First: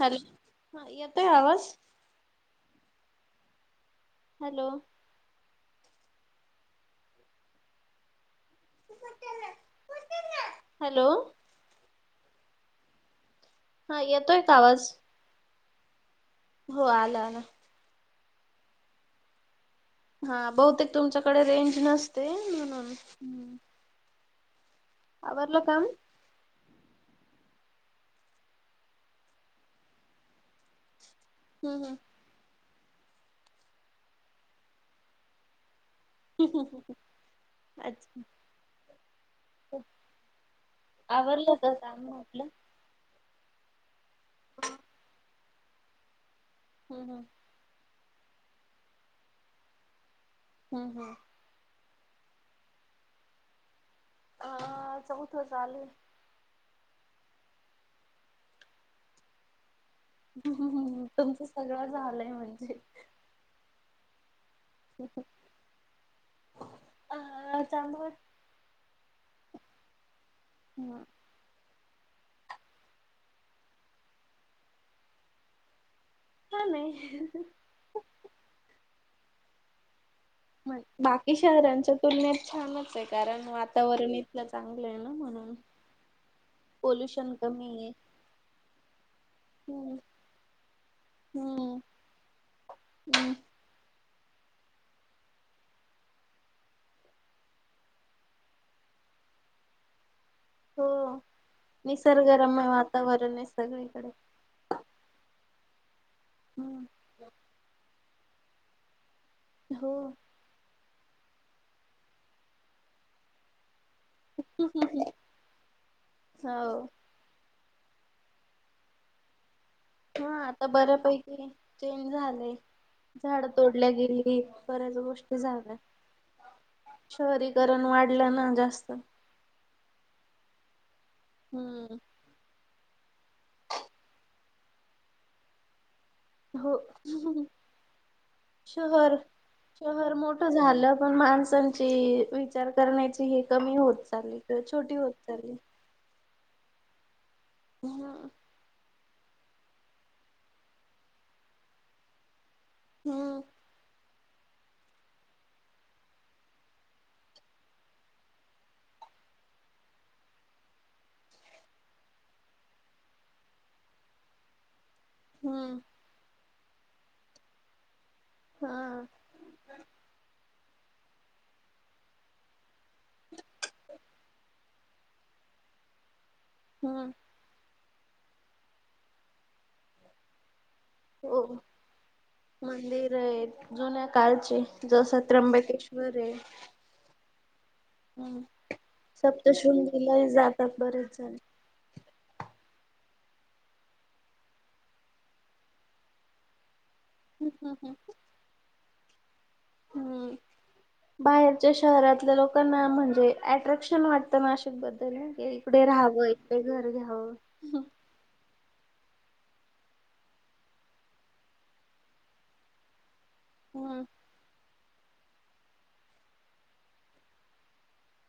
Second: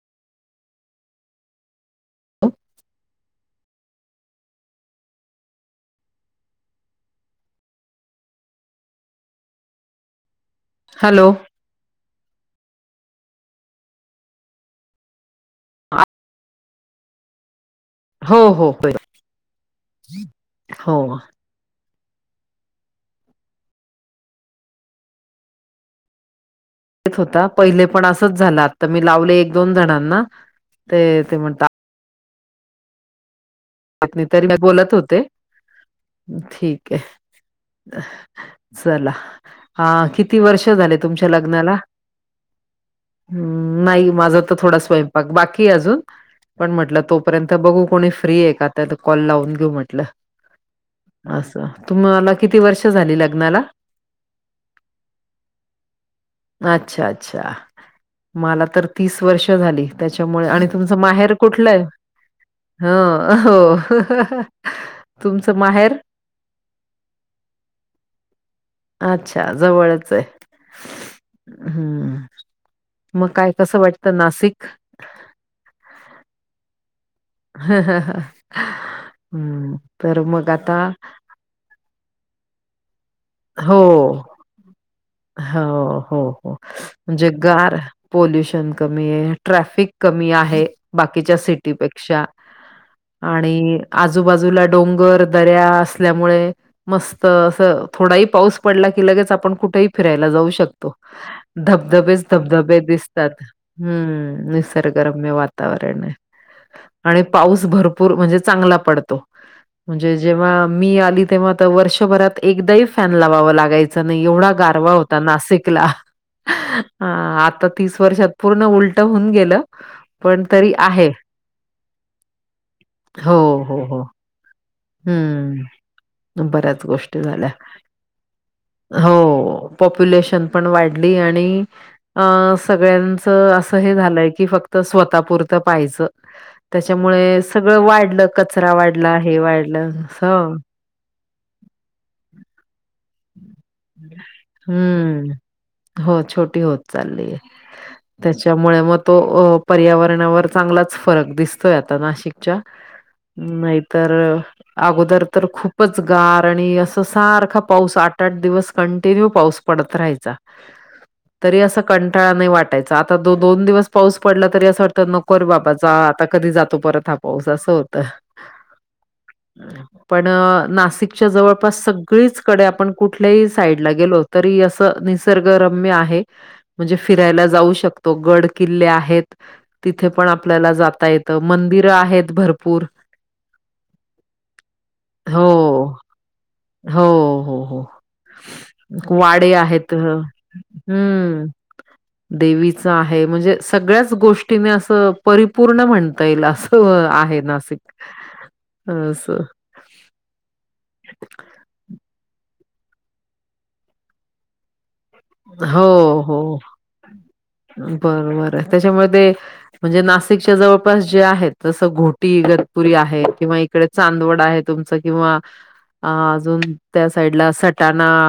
Hello हा येतोय आवाज.... अ... हॅलो.... हॅलो... हा येतोय का आवाज.... आ- हो आला आला..... हो हो बर... हा बहुतेक तुमच्याकडे रेंज नसते म्हणून.... आवरल काम... हो पहिले पण असच झाला आ मी लावले एक दोन जणांना ते म्ह... ह... तरी म बोलत होते हम्म ठीक आहे अच्छा चला हा किती वर्ष झाले तुमच्या लग्नाला... मग.... ह् नाही माझा तर थोडा स्वयंपाक बाकी अजून पण म्हटलं हम्म हम्म तोपर्यंत... आता बघू कोणी फ्री आहे का आता कॉल लावून घेऊ म्हटलं... हम् हम.... असं तुम्हाला किती वर्ष झाली लग्नाला.... आ चौथं चालू. अच्छा अच्छा! मला तर तीस वर्ष झाली. त्याच्यामुळे आणि तुमचं माहेर कुठलंय? सगळं झालंय म्हणजे ह. हो, तुमचं माहेर. अ चांदोबा अच्छा! जवळच आहे. हम्म, हम्म, मग काय कसं वाटतं नासीक? छान हाय. हम्म, बर मग. आता बाकी शहरांच्या तुलनेत छानच आहे कारण वातावरण एक हो हो हो, म्हणजे पोल्युशन कमी गार आहे. पॉोल्युशन कमी. ट्रॅफिक हम्म कमी आहे, बाकीच्या हम्म सिटीपेक्षा, हम्म आणि आजूबाजूला डोंगर दऱ्या असल्यामुळे. मस्त असं थोडाही पाऊस पडला की लगेच आपण कुठेही फिरायला जाऊ शक हो. शकतो, धबधबेच निसर्गरम्य धबधबे वातावरण दिसतात्, आहे सगळीकडे. हम्म निस सरगरम्य वातावरण हाय. हा. आणि पाऊस भरपूर म्हणजे चांगला पडतो, हो. म्हणजे जेव्हा मी आली तेव्हा तर वर्षभरात एकदाहि फॅन लावाव लागयचं नाही एवढा गार गारवा होता नाशिकला, हो आता तीस वर्षात पूर्ण उलट होऊन गेलं. हा पण आता तरी आहे. बऱ्यापैकी चेंज झालंय, हो, झाड हो, तोडल्या हो. गेली. बऱ्याच गोष्टी हम्म, झालंय. बऱ्याच गोष्टी झाल्या, वाढलं ना जास्त. हो. पॉप्युलेशन पण वाढली आणि, हम्म आ सगळ्यान च अस हे झालंय की फक्त स्वतःपुरतं पाहायचं. हो त्याच्यामुळे सगळं वाढलं कचरा शहर वाढला हे वाढ शहर मोठं झालं पण माणसांची विचार करण्याची कमी होत चालली किंवा छोटी होत हम्म. चालली. हो छोटी होत चाललीय, हम्म त्याच्या त्यामुळे म तो पर्यावरणावर चांगलाच फरक दिसतोय आता नाशिकच्या. हो. नाहीतर, अगोदर तर खूपच गार आणि अस सारखा पाऊस आठ आठ दिवस कंटिन्यू पाऊस पडत राहायचा. तरी असा कंटाळा नाही वाटायचा आता दो दोन दिवस पाऊस पडला तरी असं वाटत न नको रे बाबा हम्म जा आता कधी जातो परत हा पाऊस असं होतं. हा. पण नासीकच्या जवळपास सगळीच कडे आपण कुठल्याही साईड ला गेलो तरी अस निसर्गरम्य आहे. म्हणजे हम्म फिरायला जाऊ शकतो गड किल्ले आहेत. तिथे पण आपल्याला जाता. येत हो मंदिर आहेत. भरपूर मंदिर आहेत जुन्या काळचे जसं हो. त्र्यंबकेश्वर आहे. हो हो हो, हम्म वाडे आहेत, सप्तशृंगीला जातात बरेच जण. हम्म. [inaudible] देवीच आहे म्हणजे सगळ्याच गोष्टीने असं परिपूर्ण म्हणता येईल असं आहे. नासिक, अस. हम्म बाहेरच्या शहरातल्या लोकांना म्हणजे अट्रॅक्शन वाटतं नाशिक बद्द ना इकडे हो, राहावं इकडे घर घ्यावं बरबर आहे त्याच्यामध्ये म्हणजे नाशिकच्या जवळपास जे आहेत तसं घोटीगतपुरी आहे किंवा इकडे हम्म चांदवड आहेत तुमच किंवा अजून त्या साईडला सटाणा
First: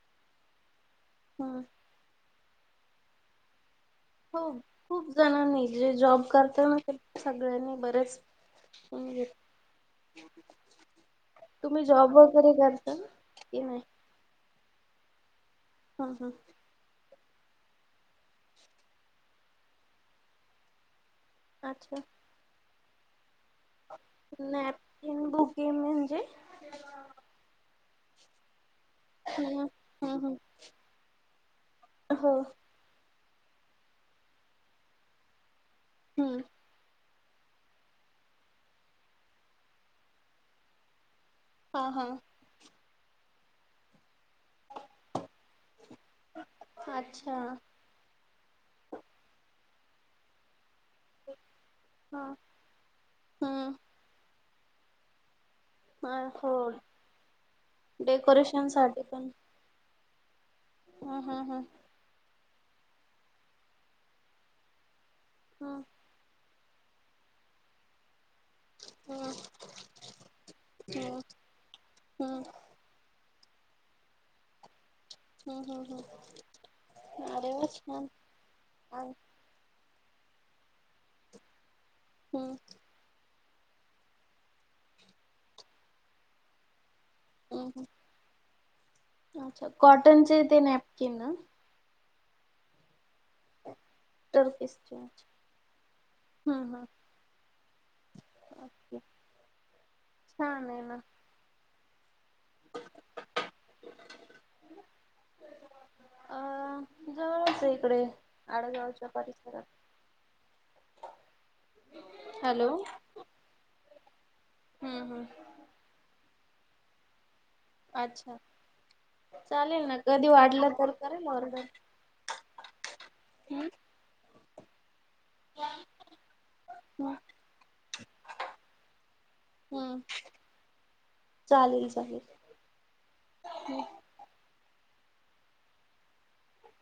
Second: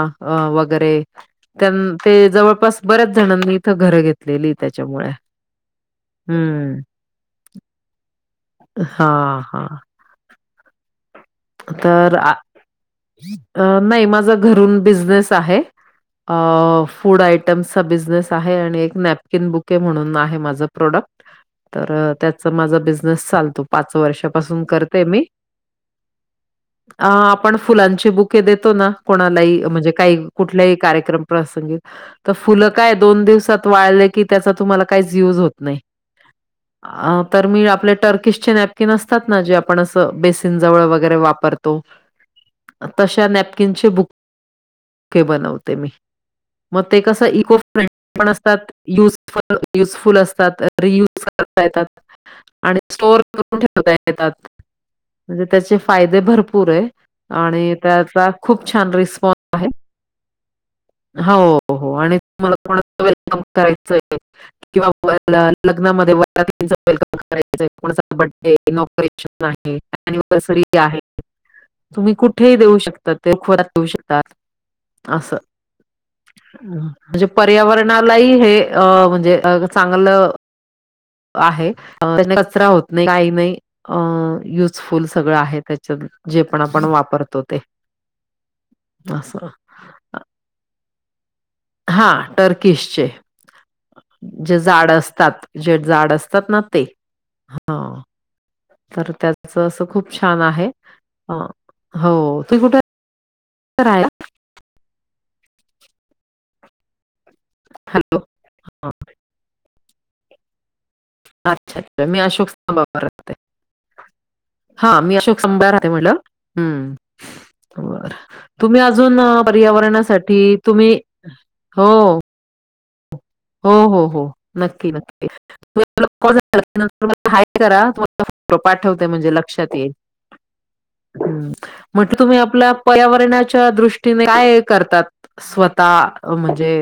वगैरे हम्म त्यां ते जवळपास बऱ्याच जणांनी इथं घर घेत हो खूप जणांनी जे जॉब करत ना हं. ते सगळ्यांनी बरेच हा म्हणजे हा. तुम्ही तर जॉब आ वगैरे करता, कि अ नाही. माझा घरून बिझनेस आहे. हम्म हम्म अ फूड आयटम्सचा बिझनेस आहे आणि एक नॅपकिन बुके म्हणून आहे माझं प्रोडक्ट तर अच्छा त्याचा माझा बिझनेस चालतो. पाच वर्षापासून करते मी गेम म्हणजे ह आपण फुलांची बुके देतो ना कोणाला हम्म म्हणजे हम्म काही हम्म कुठल्या कार्यक्रम प्रसंगी हो फुलं काय दोन दिवसात वा की त्याचा तुम्हाला काही युज होत नाही. हम्म तर मी आपले टर्किशचे नॅपकिन असतात. ना जे आपण अस बेसन बेसिन जवळ वगैरे वापरतो हा हा तशा नॅपकिन चे बुके बनते मी मग ते कस अच्छा इको पण असतात युजफुल असतात ता येतात हा आणि स्टोर करून हम्म ठेवता येतात म्हणजे त्याचे अ फायदे हो भरपूर आहे आणि त्याचा डेकोरेशन खूप छान साठी पण रिस्पॉन् हम्म हम्म हो हो आणि तुमला थड वेलकम करायचं आहे [inaudible] किंवा हम्म लग्नामध्ये व वेलकम करायच कोणा [inaudible] हम्म नॉेशन आहे अनिव्हर्सरी आहे तुम्ही हम्म कुठेही देऊ शकतात ते खोर देऊ शकतात. असं हम्म हम्म हम्म हम्म हम्म. म्हणजे अरे वा छान पर्यावरणालाही हे अ आणि- म्हणजे चांगलं आहे हम्म कचरा होत नाही काही नाही. अ युजफुल सगळं आहे त्याच्या जे पण आपण वापरतो ते हम्म असं अच्छा कॉटनचे ते नॅपकिन ना? हा टर्कीसचे जे जाड टर्किसचे हम्म असतात जे जाड असतात ना ते हम्म ह ओके तर त्याच अस खूप छान आहे हो त तरय अ जवळच आहे इकडे हॅलो आडेगावच्या परिसरात अच्छा अच्छा मी अशोक हॅलो स्तंभावर राहते हा हम्म मी हम्म अशोक स्तंभावर राहते म्हटलं हम्म बर अच्छा तुम्ही अजून चालेल ना कधी पर्यावरणासाठी वाटलं तर तुम्ही करेल ऑर्डर हो हो हो हो नक्की नक्की ह तुम्हाला हाय करा तुला फ पाठवते म्हणजे लक्षात येईल हम्म ह् चालेल म्हटलं चालेल तुम्ही आपल्या पर्यावरणाच्या दृष्टीने काय करतात स्वतः अ म्हणजे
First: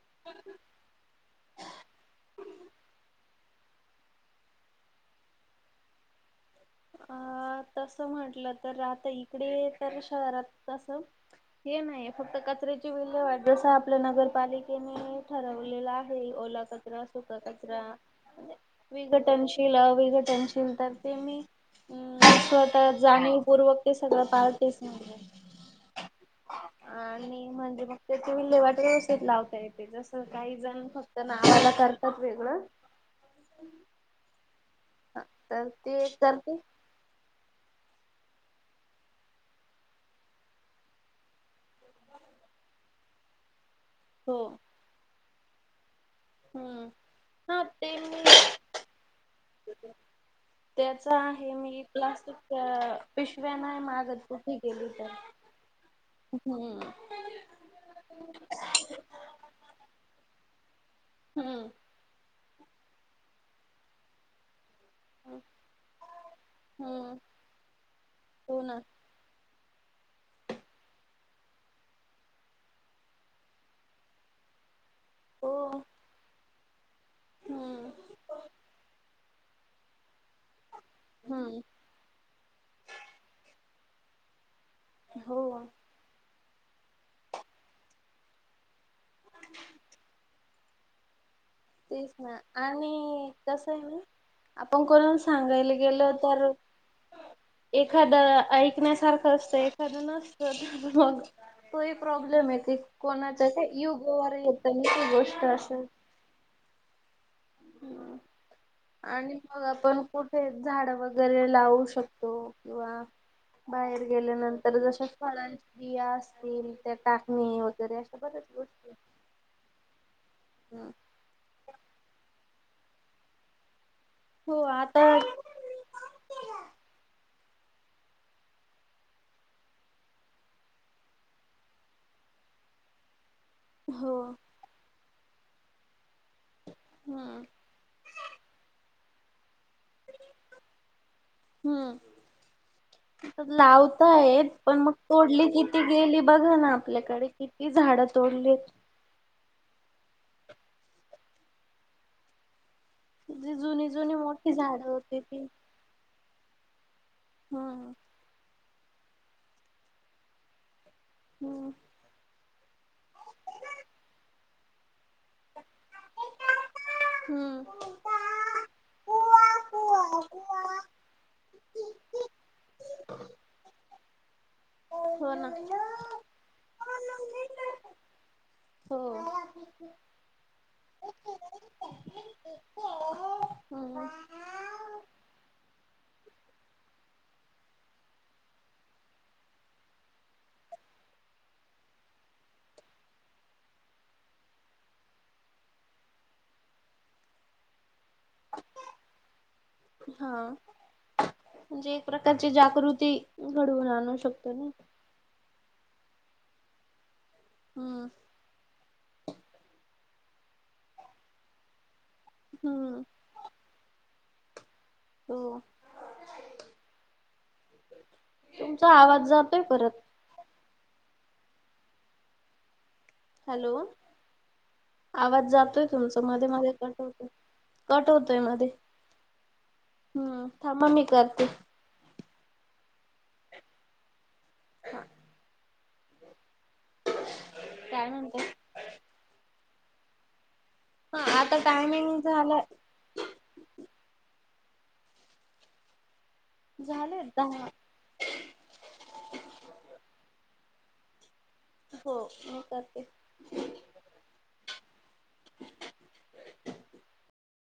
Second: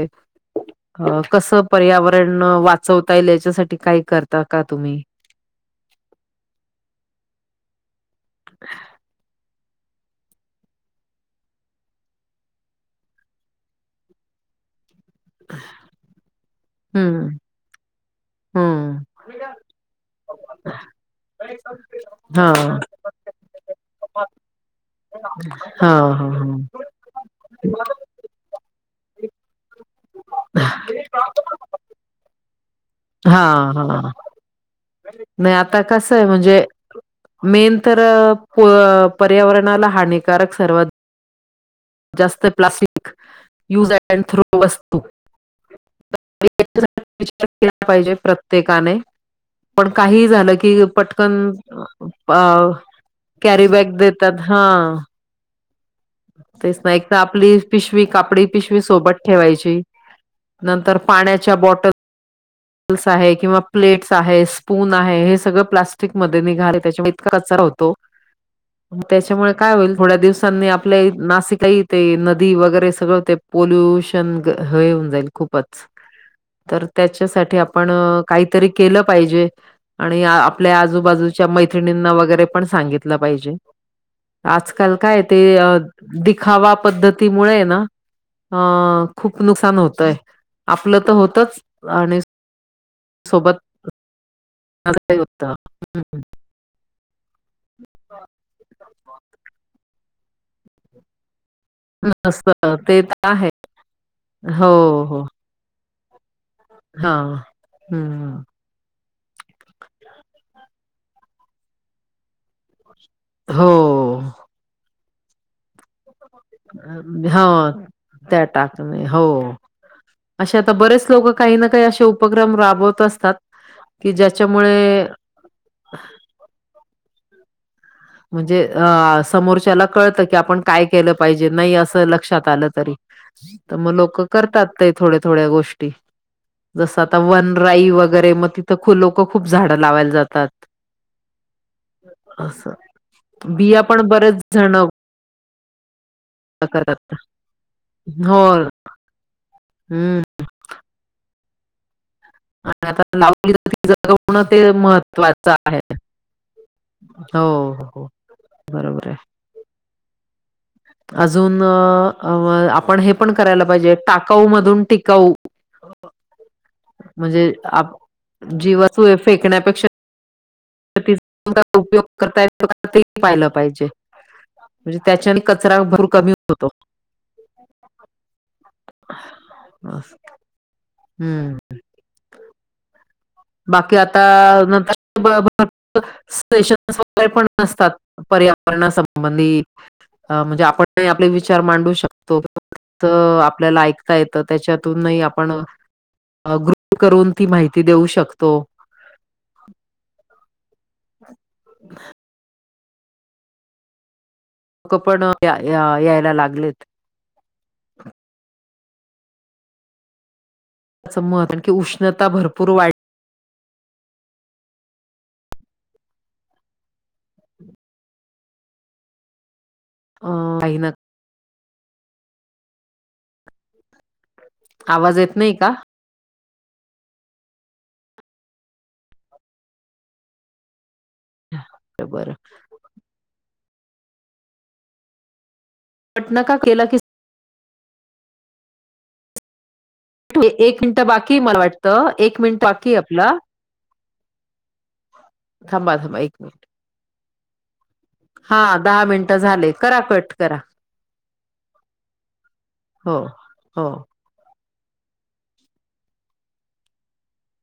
अ पर्यावरण वाचवता येईल याच्यासाठी काय करता का तुम्ही अ तसं म्हटलं तर आता इकडे शहरात तस हे नाहीे फक्त कचऱ्याची विल्य वाट जस आपल्या नगरपालिके ते मी ठरवलेला आहे ओला कचरा हम्म सुका कचरा हम्म विघटनशील अ विघटनशील तर ते मी अ हा स्वतः जाणीवपूर्वक ते सगळं पाळतेच नाहीये. हा हा हा. आणि म्हणजे मग तेथ विल्लेहेवाट व्यवस्थित लावता यथे जस काही हा जण फक्त तर नावाला करतात वेगळं. हा हा, नाही तर आता ते कस आहे करते म्हणजे मेन तर पर्यावरणाला हानिकारक सर्वात जास्त प्लास्टिक यूज अ हो थ्रो वस्तू च्या हम्म विचार हा केला ते पाहिजे मी प्रत्येकाने पण काही झालं की त्याचा पटकन आहे मी प्लास्टिक पिशव्या कॅरी नाही बॅग मागत देत कुठे गेली तर [inaudible] तेच हम्म ना एक तर आपली पिशवी कापडी पिशवी सोबत ठेवायची, नंतर पाण्याच्या हम्म बॉटलस आहे किंवा प्लेट्स आहे. पून आहे हे सगळं प्लास्टिक मध्ये निघाले त्याच्या हम्म इतका कचरा होतो. हो ना त्याच्यामुळे काय होईल थोड्या दिवसांनी आपल्या नाशिकाही ते नदी वगैरे सगळं ते पोल्युशन हेऊन जाईल हो खूपच, तर त्याच्यासाठी हम्म आपण काहीतरी केलं पाहिजे आणि आपल्या आजूबाजूच्या हम्म मैत्रि निंना वगैरे पण सांगितलं पाहिजे, आजकाल काय हो ते दिखावा पद्धतीमुळे ना, अ खूप नुकसान होतय. आपलं त होतच. तेच आणि ना आणि सोबत कसं आहे ना आपण कोणा होत. सांगायला गेल तर, एखादं ऐकण्यासारखं असतं एखादं नस [unintelligible] पही प्रॉब्लेम नसत आहे क ते तर कोणाच्या आहे का युग व येत हो न ती हो. गोष्ट असं. हा, हम्म. आणि मग आपण कुठे झाड वगैरे लावू शकतो किंवा हो बाहेर गेल्यानंतर जश फळांची [unintelligible] हा, त्या गोष्टी टाकणे हो. अशे आता हम्म बरेच लोक काही ना काही असे उपक्रम राबवत असतात की हो ज्याच्यामुळे आता म्हणजे अ समोरच्याला कळतं की आपण काय केलं पाहिजे नाही असं लक्षात आलं तरी. तर मग हो लोक करतात ते थोड्या-थोड्या गोष्टी, जस आता हम्म वन ड्राई वगैरे मग तर खू लोक खूप झाडं लावायला जातात, अस. तर लावता आहेत पण मग तोडली किती गेली बघा ना करतात आपल्याकडे किती झाडं हो तोडलीत. हम्म. जी जुनी जुनी मोठी [unintelligible] झाडं होती ती महत्त्वाचं आहे. हो हम्म हो, बरोबर आहे. अजून हम्म. आपण हे पण करायला पाहिजे टाकाऊ मधून टिकाऊ. म्हणजे आप, हम्म. जीवासय फेकण्यापेक्षा [unintelligible] पाहिला पाहिजे म्हणजे त्याच्या हो ना. कचरा भर कमी होतो. हम्म. हो. बाकी हम्म आता [unintelligible] पर्यावरणासंबंधी, म्हणजे आपण नाही आपले विचार मांडू शकतो. तर आपल्याला ऐकता येतं त्याच्यातूनही आपण ग्रुप करून ती माहिती देऊ शकतो. हा, म्हणजे एक प्रकारची जागृती घडवून आणू शकतो ना. लोकं पण या या यायला लागलेत. हम्म. मती उष्णता भरपूर वाढ हम्म हो तुमचा आवाज जातोय परत. ह पहिन हॅलो, येत आवाज नाही का? जातोय. तुमच मध्ये-मध्ये कट होतय, कट होतय मध्ये. हम्म थांबा मी करते. बर. हा. पटना का केला कि, काय म्हणत? एक मिनिट हा बाकी आता मला वाटतं टायमिंग एक झाला मिनिट बाकी आपला थांबा थांबा एक म झाले दहा, हा दहा मिनटं झाले करा कट करा. हो हो करते. हो, हो [inaudible]